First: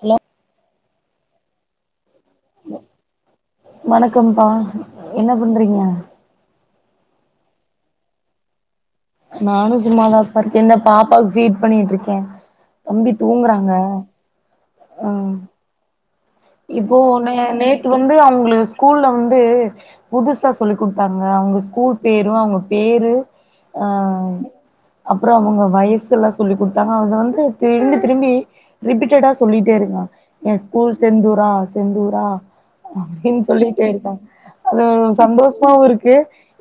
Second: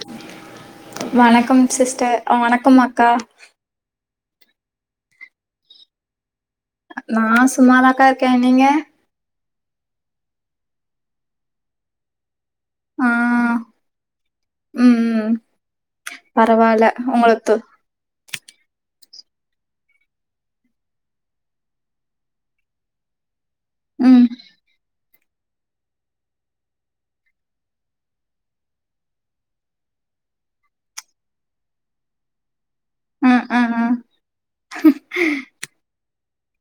hello வணக்கம் sister வணக்கம் அக்கா வணக்கம்ப்பா என்ன பண்றீங்க நா சும்மாதாக்க இருக்கே நீங்க நானு சும்மாதாம்ப்பா இருக்கே இந்த பாப்பாவுக்கு ஃபீட் பண்ணிட்டு இருக்கே தம்பி தூங்குறாங்க உம் ஆ உம் இப்போ நே நேத்து வந்து அவங்களு ஸ்கூல்ல வந் து புதுசா சொல்லிக் குடுத்தாங்க அவங்க ஸ்கூல் பேரும் அவங்க பேரு ம் ஆஹ் அப்றோ அவங்க வயசு எல்லா சொல்லி குடுத்தாங்க அத வந்து திரும்பி திரும்பி ரிபீட்டடா சொல்லிட்டே இருக்கா என் ஸ்கூல்ஸ் செந்தூரா செந்தூரா அப்படின்னு ம் சொல்லிட்டு ம் இருக்கா அது சந்தோஷமாவும் இருக்கு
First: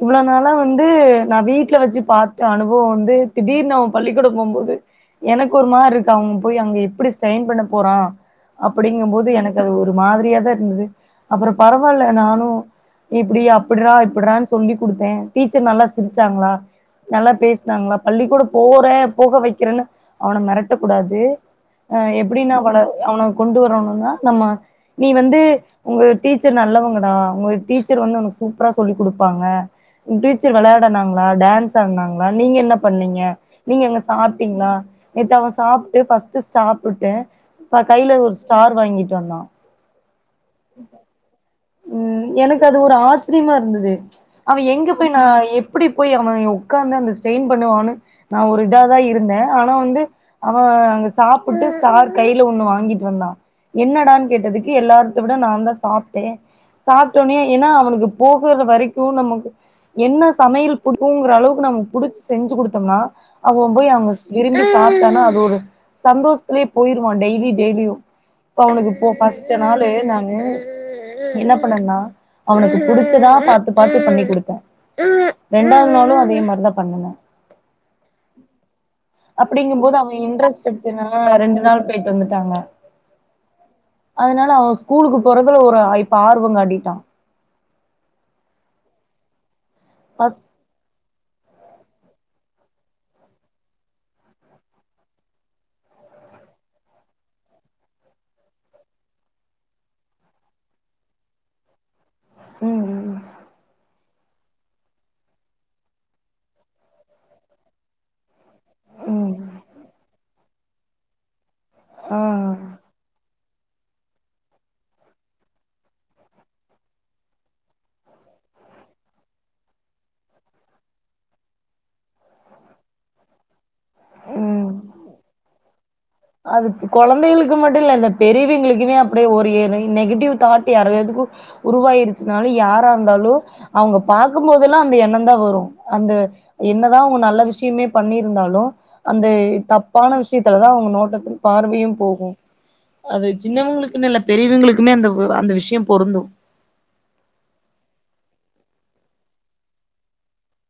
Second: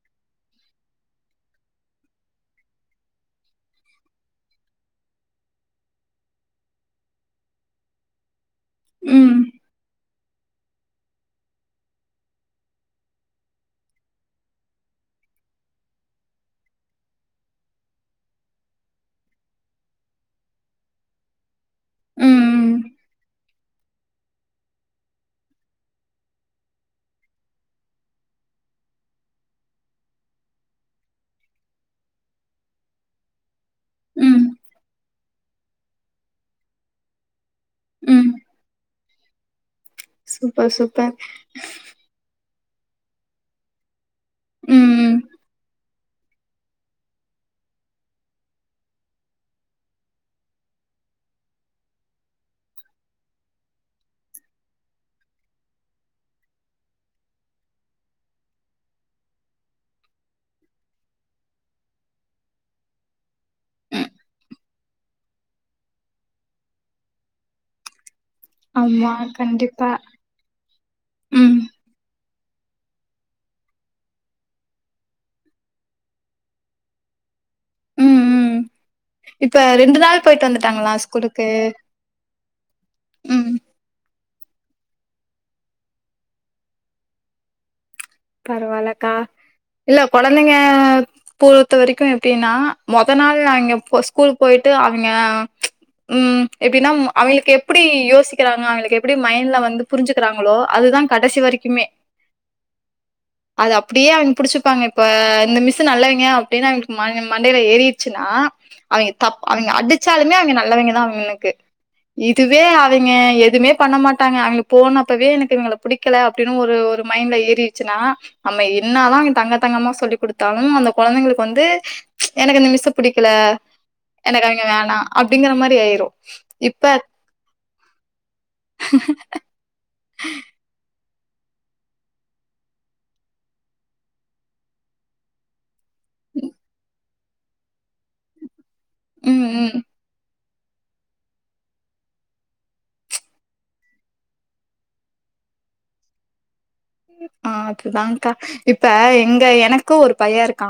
இவ்வளவு நாளா வந்து நான் வீட்டுல வச்சு பார்த்த அனுபவம் வந்து திடீர்னு அவன் பள்ளிக்கூடம் போகும்போது எனக்கு ஒரு மாரி இருக்கு அவன் போய் அங்க எப்படி ஸ்டைன் பண்ண போறான் அ போம்பேது ம் எனக்கு அது ஒரு மாதிரியாதான் இருந்தது அப்புறம் பரவாயில்ல நானும் இப்படி அப்படிடா இப்படிடான்னு சொல்லி கொடுத்தேன் டீச்சர் நல்லா சிரிச்சாங்களா நல்லா பேசினாங்களா பள்ளி கூட போறேன் போக வைக்கிறேன்னு அவனை மிரட்டக்க கூடாது அஹ் ம் எப்படின்னா அவள ம் அவன கொண்டு வரணும் நம்ம நீ வந்து உங்க டீச்சர் நல்லவங்கடா உங்க டீச்சர் வந்து உனக்கு சூப்பரா சொல்லி கொடுப்பாங்க உங்க டீச்சர் விளையாடனாங்களா டான்ஸ் ஆடனாங்களா நீங்க என்ன பண்ணீங்க நீங்க அங்க ம் சாப்பிட்டீங்களா ஏத்து அவன் சாப்பிட்டு பர்ஸ்ட் சாப்பிட்டேன் எப்ப கையில ம் ஒரு ஸ்டி வாங்கிட்டு வந்தான் சூப்பர் சூப்பர் ம் எனக்கு அது ஒரு ஆச்சரியமா இருந்தது அவ எங்க போய் ம் நான் எப்படி போய் அவன் உட்க்காந்து அந்த ஸ்டெயின் பண்ணுவான்னு நான் ஒரு இதாக தான் இருந்தேன் ஆனா வந்து அவன் அங்க சாப்பிட்டு ஸ்டார் கையில ஒண்ணு வாங்கிட்டு வந்தான் என்னடான்னு கேட்டதுக்கு எல்லாரத்த விட நான் தான் சாப்பிட்டேன் சாப்பிட்டோனே ஏன்னா அவனுக்கு போகுற வரைக்கும் நமக்கு என்ன சமையல் பிடுக்கும்ங்கிற அளவுக்கு நமக்கு புடிச்சு செஞ்சு கொடுத்தோம்னா அவன் போய் அவங்க விரும்பி சாப்பிட்டானா அது ஒரு சந்தோஷத்திலே போயிருவான் டெய்லி டெய்லியும் இப்ப அவனுக்கு போ ஆமா பஸ்ட் னாலு கண்டிப்பா நானு என்ன ம் பண்ணனா அவனுக்கு புடிச்சதா பார்த்து பார்த்து பண்ணி கூடுத்தேன் ரெண்டாவது நாளும் அதே மாரிதான் பன்னுனேன் உம் உம் அப்படிங்கும்போது அவங்க இன்ட்ரெஸ்ட் எடுத்துனா ஸ்கூலுக்கு ரெண்டு நாள் போயிட்டு வந்துட்டாங்க ம் அதனால அவன் ஸ்கூலுக்கு போறதுல ஒரு இப்ப ஆர்வம் காட்டிட்டான் பரவாலக்கா இல்ல ஃபஸ்ட் குழந்தைங்க பொறுத்த வரைக்கும் எப்படின்னா மொத நாள் நாங்க ஸ்கூல் போயிட்டு அவங்க உஹம் எப்படின்னா அவங்களுக்கு எப்படி யோசிக்கிறாங்க அவங்களுக்கு எப்படி மைண்ட்ல வந்து புரிஞ்சுக்கிறாங்களோ அதுதான் கடைசி வரைக்குமே உம் உம் அது அப்படியே அவங்க புடிச்சுப்பாங்க இப்ப இந்த மிஸ்சு நல்லவங்க அப்படின்னு அவங்களுக்கு மண்டையில ஏறிடுச்சுன்னா அவங்க ம் ம் தப் அவங்க அடிச்சாலுமே அவங்க நல்லவங்க தாம் எனக்கு ஆ இதுவே அவங்க எ எதுமே பண்ண மாட்டாங்க அவங்களுக்கு போனப்பவே எனக்கு இவங்களை பிடிக்க அப்படின்னு ஒரு ஒரு மைண்ட்ல ஏறி ப்பனா நம்ம என்னாதான் தங்க தங்கமா சொல்லி கொடுத்தாலும் அந்த குழந்தைங்களுக்கு வந்து எனக்கு அந்த மிஸ்சு பிடிக்கல என்ன அவங்க ம் வேணாம் அப்படிங்கிற மாதிரி ஆயிரும் அது குழந்தைகளுக்கு மட் [unintelligible] பெரியவங்களுக்குமே அப்படியே ஒரு ஏணை நெகட்டிவ்தாட் யார் எதுகு உருவாயிருச்சுனாலு யாராருந்தாலு அவுங்க பாக்கும்போதெல்லா அந்த எண்ணம் தா வரும் அந்த என்னதா நல்ல விஷ்யமே பண்ணியிருந்தாலு அந்த ம் ம் தப்பான விஷ்யத் ததா அவுங்க நோட் பார்வையும் போகும் அது சின்னவங்களுக்குன் இல்ல பெரியவங்களுக்குமே அந்த அந்த விஷ்யம் பொருந்தும் ஆ அதுதான்கா இப்ப எங்க எனக்கு ஒரு பைய இருக் கா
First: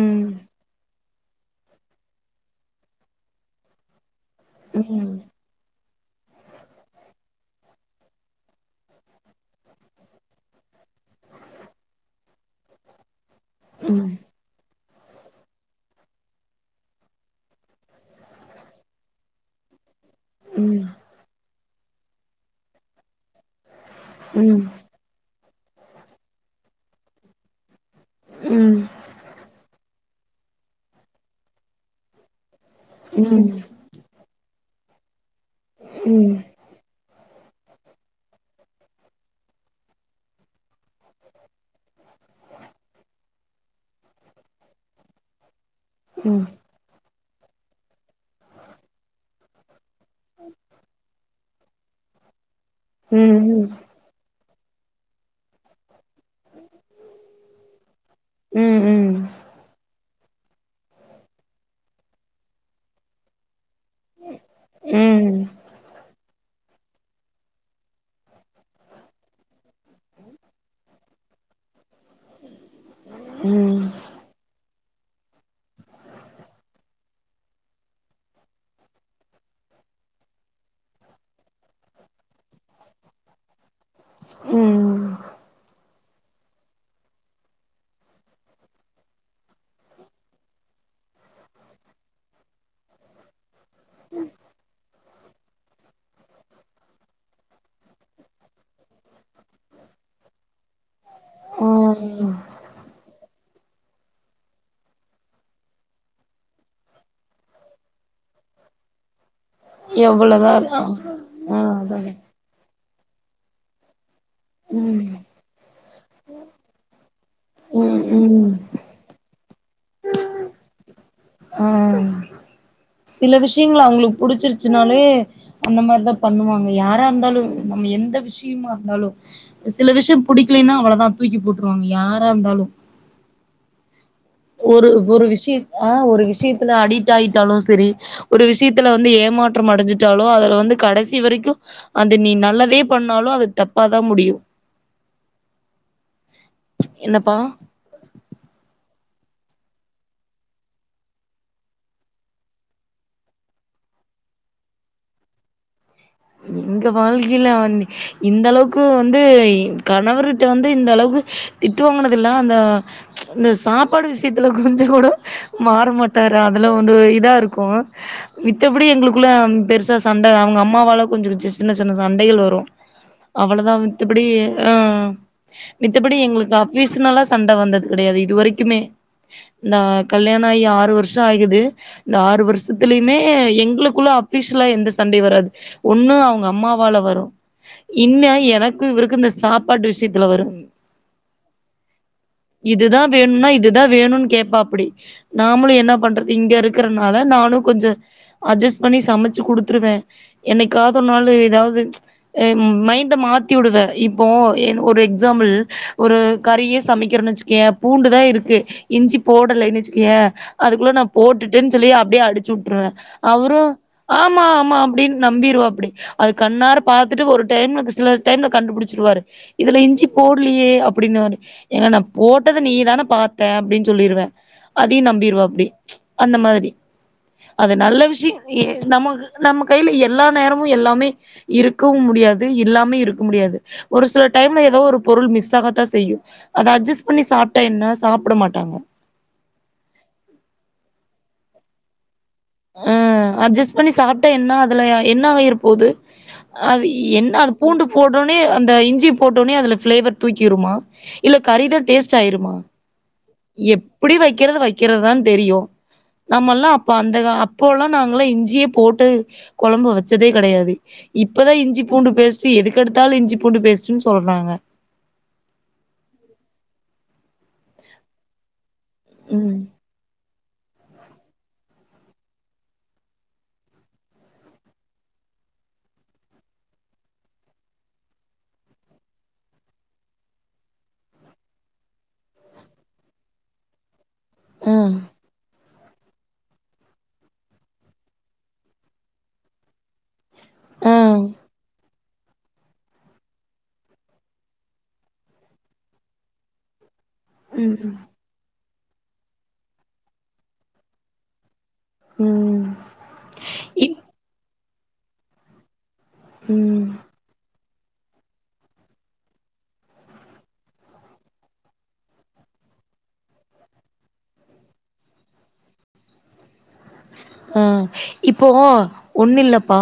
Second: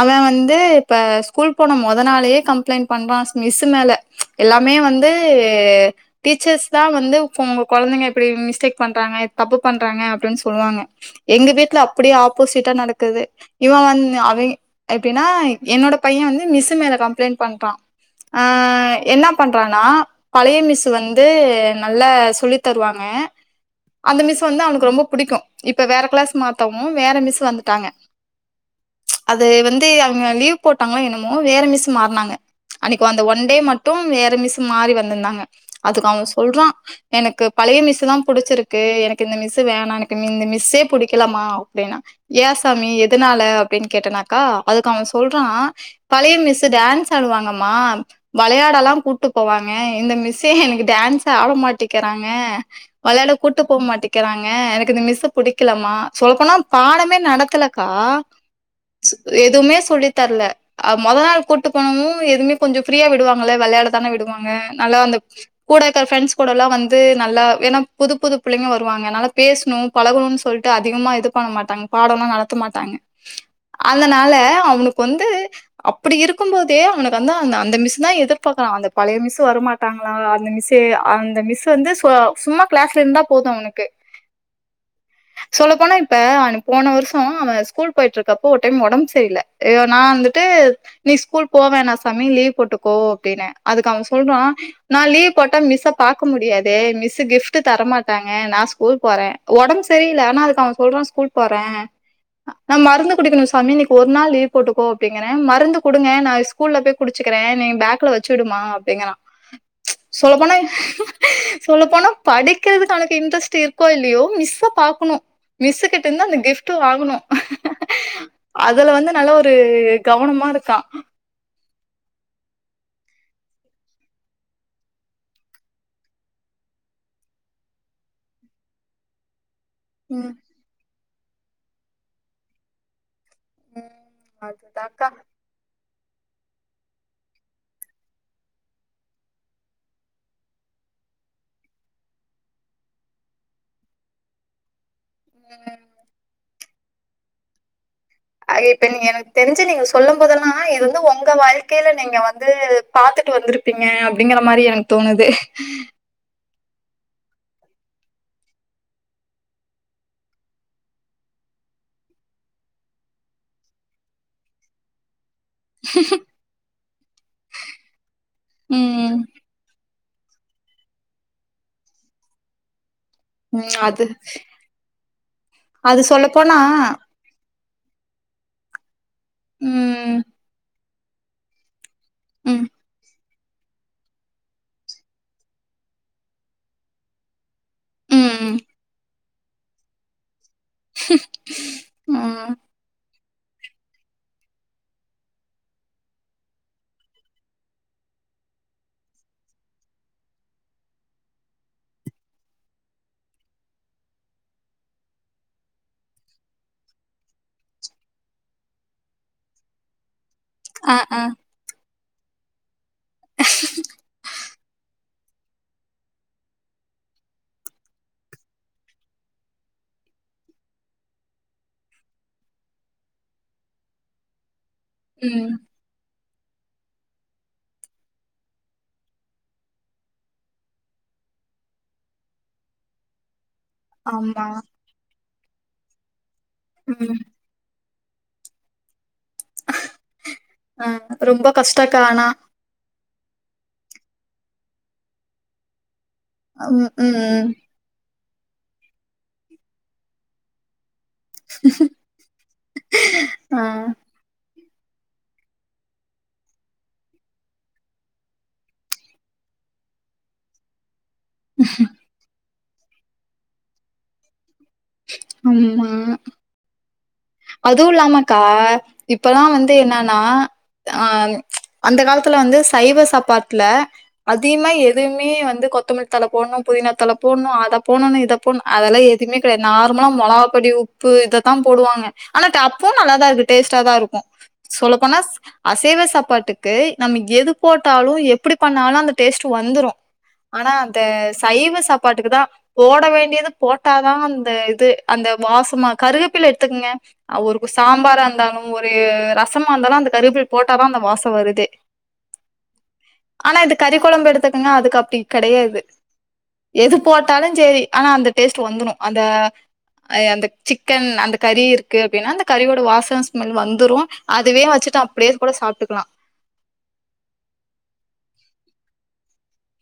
அவெ வந்து இப்ப ஸ்கூல் போன மொத நாளே கம்ப்ளைண்ட் பண்றா மிஸ்ஸு மேல எல்லாமே ம் வந்து டீச்சர்ஸ் தா வந்து உங்க கொழந்தைங்க இப்புடி மிஸ்டேக் பண்றாங்க தப்பு பண்றாங்க அப்டின் சொல்லுவாங்க எங்க வீட்ல அப்டியே ஆப்போசிட்டா நடக்குது இவ ம் வந்து அவே எப்டின்னா என்னோட பைய வந்து மிஸ்ஸு மேல கம்ப்ளைண்ட் பண்றா ஆ என்ன பண்றானா பழைய ம் மிஸ்ஸு வந்து நல்லா சொல்லி தருவாங்க அந்த மிஸ் வந்து ம் அவனுக்கு ரொம்பப் க்கு இப்ப வேற க்ளாஸ் மாத்தவு வேற மிஸ் வந்துட்டாங்க ம் அது வந்து க லீவ் போட்டாங்களா என்னமோ வேற மிஸ் மாறுனாங்க அன்னக்கு ம் அந்த ம் ஒன் டே ம் மட்டும் வேற மிஸ் மாறி வந்துந்தாங்க அதுக்கு அவ ம் சொல்றா எனக்கு பழைய மிஸ்ஸு தா புடுச்சிருக்கு எனக்கு இந்த மிஸ்ஸு வேணானு க்கு இந்த மிஸ்ஸே புடிக்கலமா அப்டின்னா ஏ சாமி எதுனால அப்டின் கேட்டனாக்கா அதுக்கு அவ சொல்றா பழைய மிஸ்ஸு டான்ஸ் ஆடுவாங்கம்மா வளையாடல்லா கூட்டு போவாங்க இந்த மிஸ்ஸே எனக்கு டான்ஸ் ஆட மாட்டேக்கறாங்க ம் ம் வளையாட கூட்டு ம் போ மாட்டெகிறாங்க எனக் கு இந்த மிஸ்ஸு புடிக்கலமா சொல்லபோன பாடமே நடத்தலக்கா ம் எதுமே சொல்லி தர்ல அ மொத நாள் கூட்டு போனமு எதுமே கொஞ்சம் ஃப்ரீயா விடுவாங்கல்ல வெளையாட தானே விடுவா ங்க அனால வந்த கூட இருக்க ஃப்ரண்ட்ஸ் கூடல்லா வந்து நல்லா என்னா புது புது புள்ளைங்க வருவாங்க நல்லா பேச னு பழகணுனு சொல்ட்டு அதிகமா இது பண்ண மாட்டாங்க பாடொல்லா நடத்த மாட்டாங்க அதனால அவனுக்கு வந்து அப்புடி இருக்கும் போதே அவனுக்கு வந்து அந்த அந்த மிஸ் தா எதிர்பாக்குறா அந்த பழைய மிஸ் வரமாட்டாங்ளா அந்த மிஸ்ஸு அந்த மிஸ் வந்து சும்மா க்ளாஸ்லந்தா போது அவனுக்கு ம் சொல்ல போனா இப்ப அவனுக் போன வருஷோ அவ ஸ்கூல் போயிட்ருக்கப்போ ஒரு டைம் ஒடம் சரியில யோ நா வந்துட்டு நீ ஸ்கூல் போவேணா சாமி லீவ் போட்டுக்கோ அப்டின்னே அதுக்கு அவ சொல்றா நா லீவ் போட்டா மிஸ்ஸ பாக்க முடியாதே மிஸ்ஸு கிஃப்ட் தரமாட்டாங்க நா ஸ்கூல் போறே ஒடம் சரியில்ல ஆனா அதுக்கு அவ சொல்றா ஸ்கூல் போறே ம் ம் நா மருந்து குடிக்கணு சாமி இன்னைக்கு ஒரு நாள் லீவ் போட்டுக்கோ அப்புடிங்கிறே மருந்து குடுங்க நா ஸ்கூல்ல போய் குடுச்சக்கிறே நீ பேக்ல வச்சு விடுமா அப்புடிங்கிறா சொல்ல எவ்வளதா போனா ஆ ஆ சொல்ல போனா அதானே படி க்கிறதுக்கு ஒனக்கு இன்ட்ரஸ்ட் இரு கோ இல்லையோ மிஸ்ஸ ம் பாக்கணும் மிஸ்ஸு கிட்ட இருந்து அந்த கிஃப்ட்டு வாங்கணு ம் ம் அதுல வந்து நல்ல ஒரு கவனமா இருக்கா ஆ சில விஷயங்கள் அவங்களுக்கு புடிச்சிருச்சுனாலே அந்த மாரிதா பண்ணுவாங்க யாரா இருந்தாலு நம்ம எந்த விஷயமா இருந்தாலு சில விஷயம் ம் புடிக்கலைன்னா அவ்ளோதா தூக்கி போட்ருவாங்க யாரா இருந்தாலு ச [unintelligible] ஒரு ஒரு விஷிய ஆஹ் ஒரு விஷியத்துல அடிட் ஆயிட்டாலு செரி ஒரு விஷியத்துல வந்து ஏமாற்றம் அடைஞ்சிட்டாலோ அதுல வந்து கடைசி வரைக்கு அது நீ நல்லதே பண்ணாலு அது தப்பாதா முடியு ஹ்ம் என்னப்பா ஐ இப்ப நீங்க எனக்கு தெரிஞ்சி நீங்க சொல்லும் போதெல்லா இது வந்து உங்க வாழ்க்கையில நீங்க வந்து பார்த்துட்டு வந்திருப்பீங்க அப்டிங்கிற மாரி எனக்கு தோணுது எங்க வாழ்க்கையில வந்து இந்த அளவுக்கு வந்து கணவருட்ட வந்து இந்த அளவுக்கு திட்டு வாங்னது இல்ல அந்த இந்த சாப்பாடு விஷயத்துல கொஞ்சங்கூட மாறமாட்டரு அதுல ஒரு இதா இருக்கு மித்தபடி ம் எங்களுக்குள்ள பெருசா சண்ட அவுங்க அம்மாவால கொஞ்ச கொஞ்ச சின்ன சின்ன சண்டைகள் வரு அவ்ளோதா ம் அது மித்தபடி ஆஹ் அது மித்தபடி எங்களுக்கு சொல்லப்போனா அஃபிசனல்லா சண்ட வந்தது கிடையாது இது வரைக்குமே இந்த ம் கல்யாண ஆகி ஆறு வரு ஷ ஆகுது இந்த ஆறு ம் வருஷத்துலயுமே எங்களுக்குள்ள ஃஅபிஷ்னலா எந்த சண்டையு வராது ஒன்னு அவுங்க அம்மாவால வரு இன்ன ம் எனக்கு இருவருக்கு இந்த சாப்பாடு விஷயத்ல்ல வரு ம் வேனுன்னா இதுதா வேனுன்னு கேப்பா அப்டி நாமளு என்ன பண்றது இங்க இருக்கனால நானு கொஞ்ச அட்ஜஸ் பண்ணி சமைச்சி குடுத்துருவே என்னைக்கா தொரு நாலு ஏதாவது மைண்ட மாதிவுடுது இப்போ என் ஒரு எக்ஸாம்பிள் ஒரு கறியே சமைக்கிறேனு வச்சிக்கே பூண்டு தா இருக்கு இஞ்சி போடலைன்னு வச்சிக்கே அதுக்குள்ள ஆ நான் ஆ போட்டுட்டேன்னு சொல்லி அப் டியே அடிச்சுட்டுருவே அவரும் ஆமா ஆமா அப்டின்னு நம்பிர்வாவ்ப்டி அது கண்ணார பாத்துட்டு ஒரு டைம்க்கு சில டைம்ல கண்டுபிடிச்சிடுவாரு இதுல இஞ்சி போடலையே அப்டின்னு வாரு ஏங்க நா போட்டத நீ தானே பாத்த அப்டின்னு சொல்லிருவே அதையு ம் நம்பிர்வாவ்ப்டி அந்த மாதிரி அது நல்ல விஷிய ஏ நமக்கு நம்ம கையில எல்லா நேரமு எல்லாமே இருக்கவு முடியாது இல்லாம இருக்க முடியாது ஒரு சில ஆமா டைம்ல ஏதோ ஒரு பொருள் மிஸ் [unintelligible] செய்யு அத அட்ஜஸ் ம் பண்ணி சாப்டா என்ன சாப்பிடமாட்டாங்க ஆ ரொம்ப கஷ்டக்கா ஆனா ஆ அட்ஜஸ்ட் பண்ணி சாப்ட்டா என்ன அதுல என்ன ஆயிருப்போது அது ம் என்ன ம் அது பூண்டு போட் டவுடனே அந்த இஞ்சி போட்டவுட்னே அது ஃபிளேவர் தூக்கிருமா இல்ல கறிதா டேஸ்ட் ஆயிருமா ஆ எப்டி வைக்கறத வை க்கிறதுதான்னு தெரியு நம்மல்லா அப்ப அந்த கா அப் போ எல்லா நாங்கல்லா இஞ்சியே போட்டு கொழம்பு வச்சதே கெடையாது இப்பதா இஞ்சி பூண்டு பேஸ் சி எதுக்கெடுத்தாலு இஞ்சி பூண்டு பேஸ்டுன்னு சொல்றாங்க ம் ஆமா அதுவு இல்லாமக்கா இப்பல்லா ம் வந்து என்னன்னா அ அந்த காலத்துல வந்து சைவ சாப்பாட்ல அதிகமா எதுவுமே வந்து கொத்தமல்லி தழ போடணு புதினா தழ போடணு அத போடணு இத போடணு அதெல்லா எதுவுமே கெடையாது நார்மலா மொளகாப்பொடி உப்பு இதத்தா போடுவாங்க ஆனாட்டா அப்போவு நல்லாதா இருக்கு டேஸ்ட்டாதா இருக்கும் ஆ சொல்லப் போனா அசைவ சாப்பாட்டு க்கு நம்ம எது போட்டாலு எப்படி பண்ணாலு அந்த டேஸ்ட் வந்துரு ஆனா ஆ அந்த சைவ சா ப்பாட்டுக்குதா போட வேண்டியது போட்டாதா அந்த இது அந்த வாசமா கருவேப்பில எடுத்துக்கங்க அவுருக்கு ம் ம் சாம்பாரா இருந்தாலும் ஒரு ரசமா இருந்தாலு அந்த கருவேப்பில் போட்டாதா அந்த வாசம் வருது ம் ஆனா இது இப் கறிக் கொழம்பு எடுத்து க்கங்க அதுக்கு அப்டி கெடையாது ம் எது போட்டாலுஞ் செரி ஆனா அந்த டேஸ்ட் வந்துனு அந்த அ அந்த சிக்கன் அந்த கறி இரு க்கு அப்டின்னா அந்த கறியோட வாசன ஸ்மெல் வந்துரு அதவே வச்சுட்டு அப்டியே கூட சாப்ட்டுக்கலா ஆ இப்போ ஒண்ணு இல்லப்பா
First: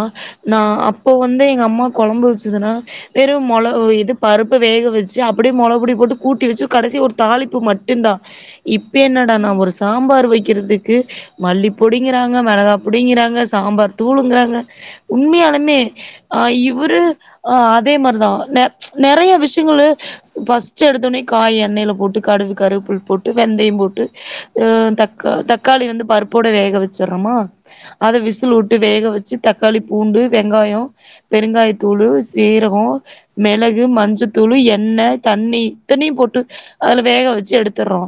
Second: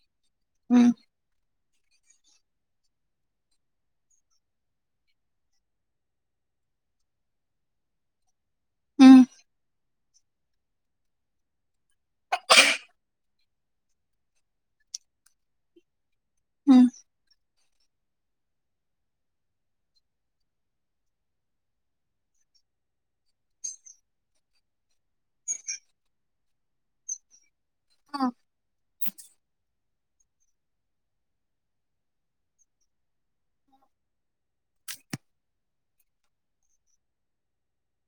நா ம் அப்போ வந்து எங்க அம்மா கொழம்பு வச்சதுனா வெறு மொள இது பருப்ப வேக வச்சு அப்படியே மொளகுபொடி போட்டு கூட்டி வச்சு கடைசியா ஒரு தாளிப்பு மட்டும்தா இப்போ ம் என்னடான்னா ஒரு சாம்பார் வைக்கிறதுக்கு மல்லிப்பொடி ங்கிறாங்க மெளகாப்பொடிங்கிறாங்க சாம்பார் தூளுங்கிறாங்க உண்மையாலுமே ஆ ம் இவரு ஆ அதே மாரிதா ந நெறைய விஷயங்கலு ஃபர்ஸ்ட் எடுத்தவுட்னே காய எண்ணெயில போட்டு கடுகு கருவேப்பில் போட்டு வெந்தயம் போட்டு ஆ தக்க தக்காளி வந்து பருப்போடு வேக வ ச்சர்றமா அத விசில் விட்டு வேக வச்சு தக்காளிப் பூண்டு வெங்காயோ பெருங்காயத்தூளு சீரகோ மெளகு மஞ்சத்தூளு எண்ணெ தண்ணி இத்தனையு போட்டு அதுல வேக வச்சு எடுத்துர்றோ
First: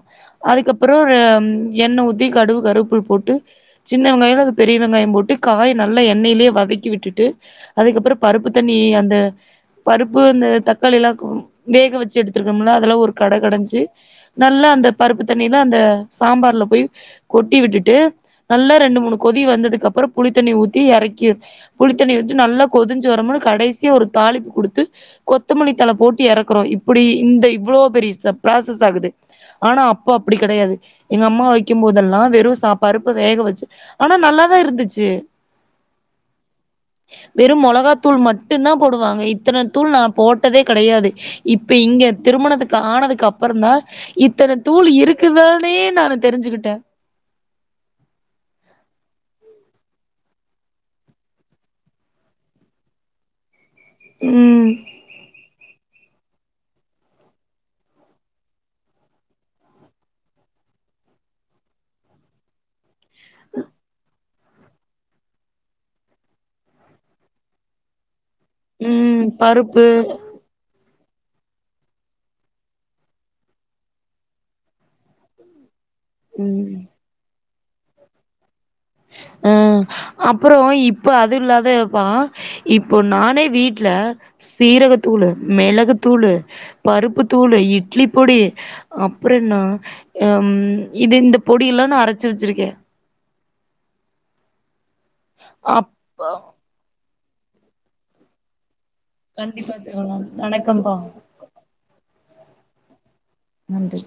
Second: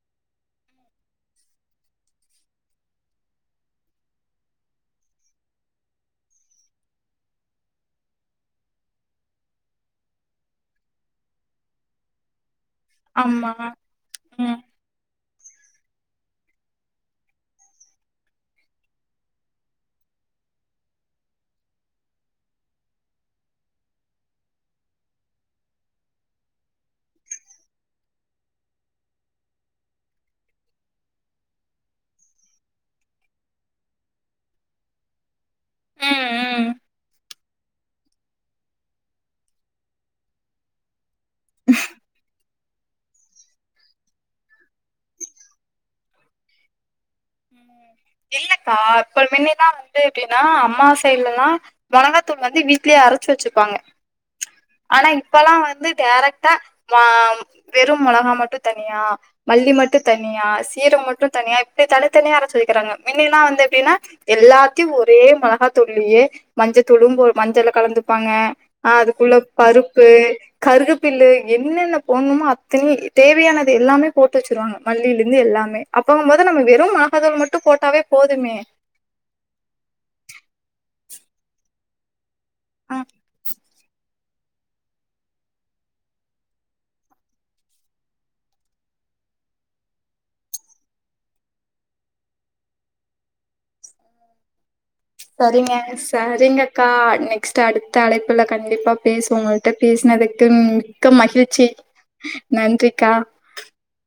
அதுக்கப்புறோ அம் எண்ணெ ஊத்தி கடுகு கருவேப்பில் போட்டு சின்ன வெங்காயல அது பெரிய வெங்காயம் போட்டு காய்ய நல்லா எண்ணெயிலயே வதக்கி விட்டுட்டு அதுக்கப்புறம் பருப்பு தண்ணி அந்த பருப்பு அந்த தக்காளிய எலாம் வேக வச்சு எடுத்து இதம்ல அதெல்லாம் ஒரு கட ஆமா கடைஞ்சு ம் நல்லா அந்த பருப்பு தண்ணியில அந்த சாம்பார்ல போய் கொட்டி விட்டுட்டு நல்லா ரெண்டு மூணு கொதி வந்ததுக்கு அப்புறம் புளித்தண்ணி ஊத்தி இறக்கி புளித்தண்ணி ஊத்தி நல்லா கொதிஞ்சு வரமன்னனு கடைசியாக ஒரு தாலிப்பு கொடுத்து கொத்தமல்லி தல போட்டு இறக்குறோம் இப்படி இந்த இவ்வளோ பெரிய ப்ராசஸ் ஆகுது ஆனா அப்போ அப்படி கிடையாது எங்க அம்மா வைக்கும்போதெல்லாம் வெறும் சாப்பாரு வேக வச்சு ஆனா நல்லாதான் இருந்துச்சு ஹம் உஹம் வெறும் மிளகாத்தூள் மட்டும்தான் போடுவாங்க இத்தன தூள் நான் போட்டதே கிடையாது இப்ப இங்க திருமணத்துக் ஆனதுக்கு அப்புறம்தான் இத்தன தூள் இருக்குதானே நான் தெரிஞ்சுக்கிட்டேன் இல்லக்கா இப்ப வின்னால வந்து எப்படின்னா அம்மா சைடுலல்லாம் மொளகாத்தூள் வந்து வீட்லயே அரச்சு வச்சுப்பாங்க ம் ஆனா இப்பல்லாம் வந்து டேரட்டா வெறும் மிளகா மட்டும் தனியா மல்லி மட்டும் தனியா சீரம் மட்டும் தனியா இப்படி தால த்தனிய அரச்சி வக்கிறாங்க முன்னல்லாம் வந்து எப்படின்னா எல்லாத்தையும் ஒரே மிளகா தூள்லளையே மஞ்சள் தூலுழம்பு ஒரு மஞ்சள் கலந்து ப்பாங்க அதுக்குள்ள பருப்பு கருக பில்லு என்னென்ன போடணுமோ அத்தனயும் தேவையானது எல்லாமே போட்டு வச்சருவாங்க மல்லில இருந்து எல்லாமே அப்பகும் போது நம்ம ம் வெறும்மா மட்டும் போட்டாவே போதுமே ஹம் அப்புறம் இப்போ அது இல்லாதப்பா ஆ இப்போ நானே வீட்டுல சீரகத்தூள் மிளகு தூள் பருப்பு தூள் இட்லி பொடி அப்புறம் என்ன ஹம் இது இந்த பொடிய எல்லாம் நான் அரச்சு வச்சிருக்கேன் சரிங்க அப்ப சரிங்கக்கா நெக்ஸ்ட் அடுத்த அழைப்புல கண்டிப்பா பேசுவோ உங்களிட்ட கண்டிப்பா தோழா பேசுனதுக்கு வணக்கம்ப்பா மிக்க மகிழ்ச்சி நன்றிக்கா நன்றி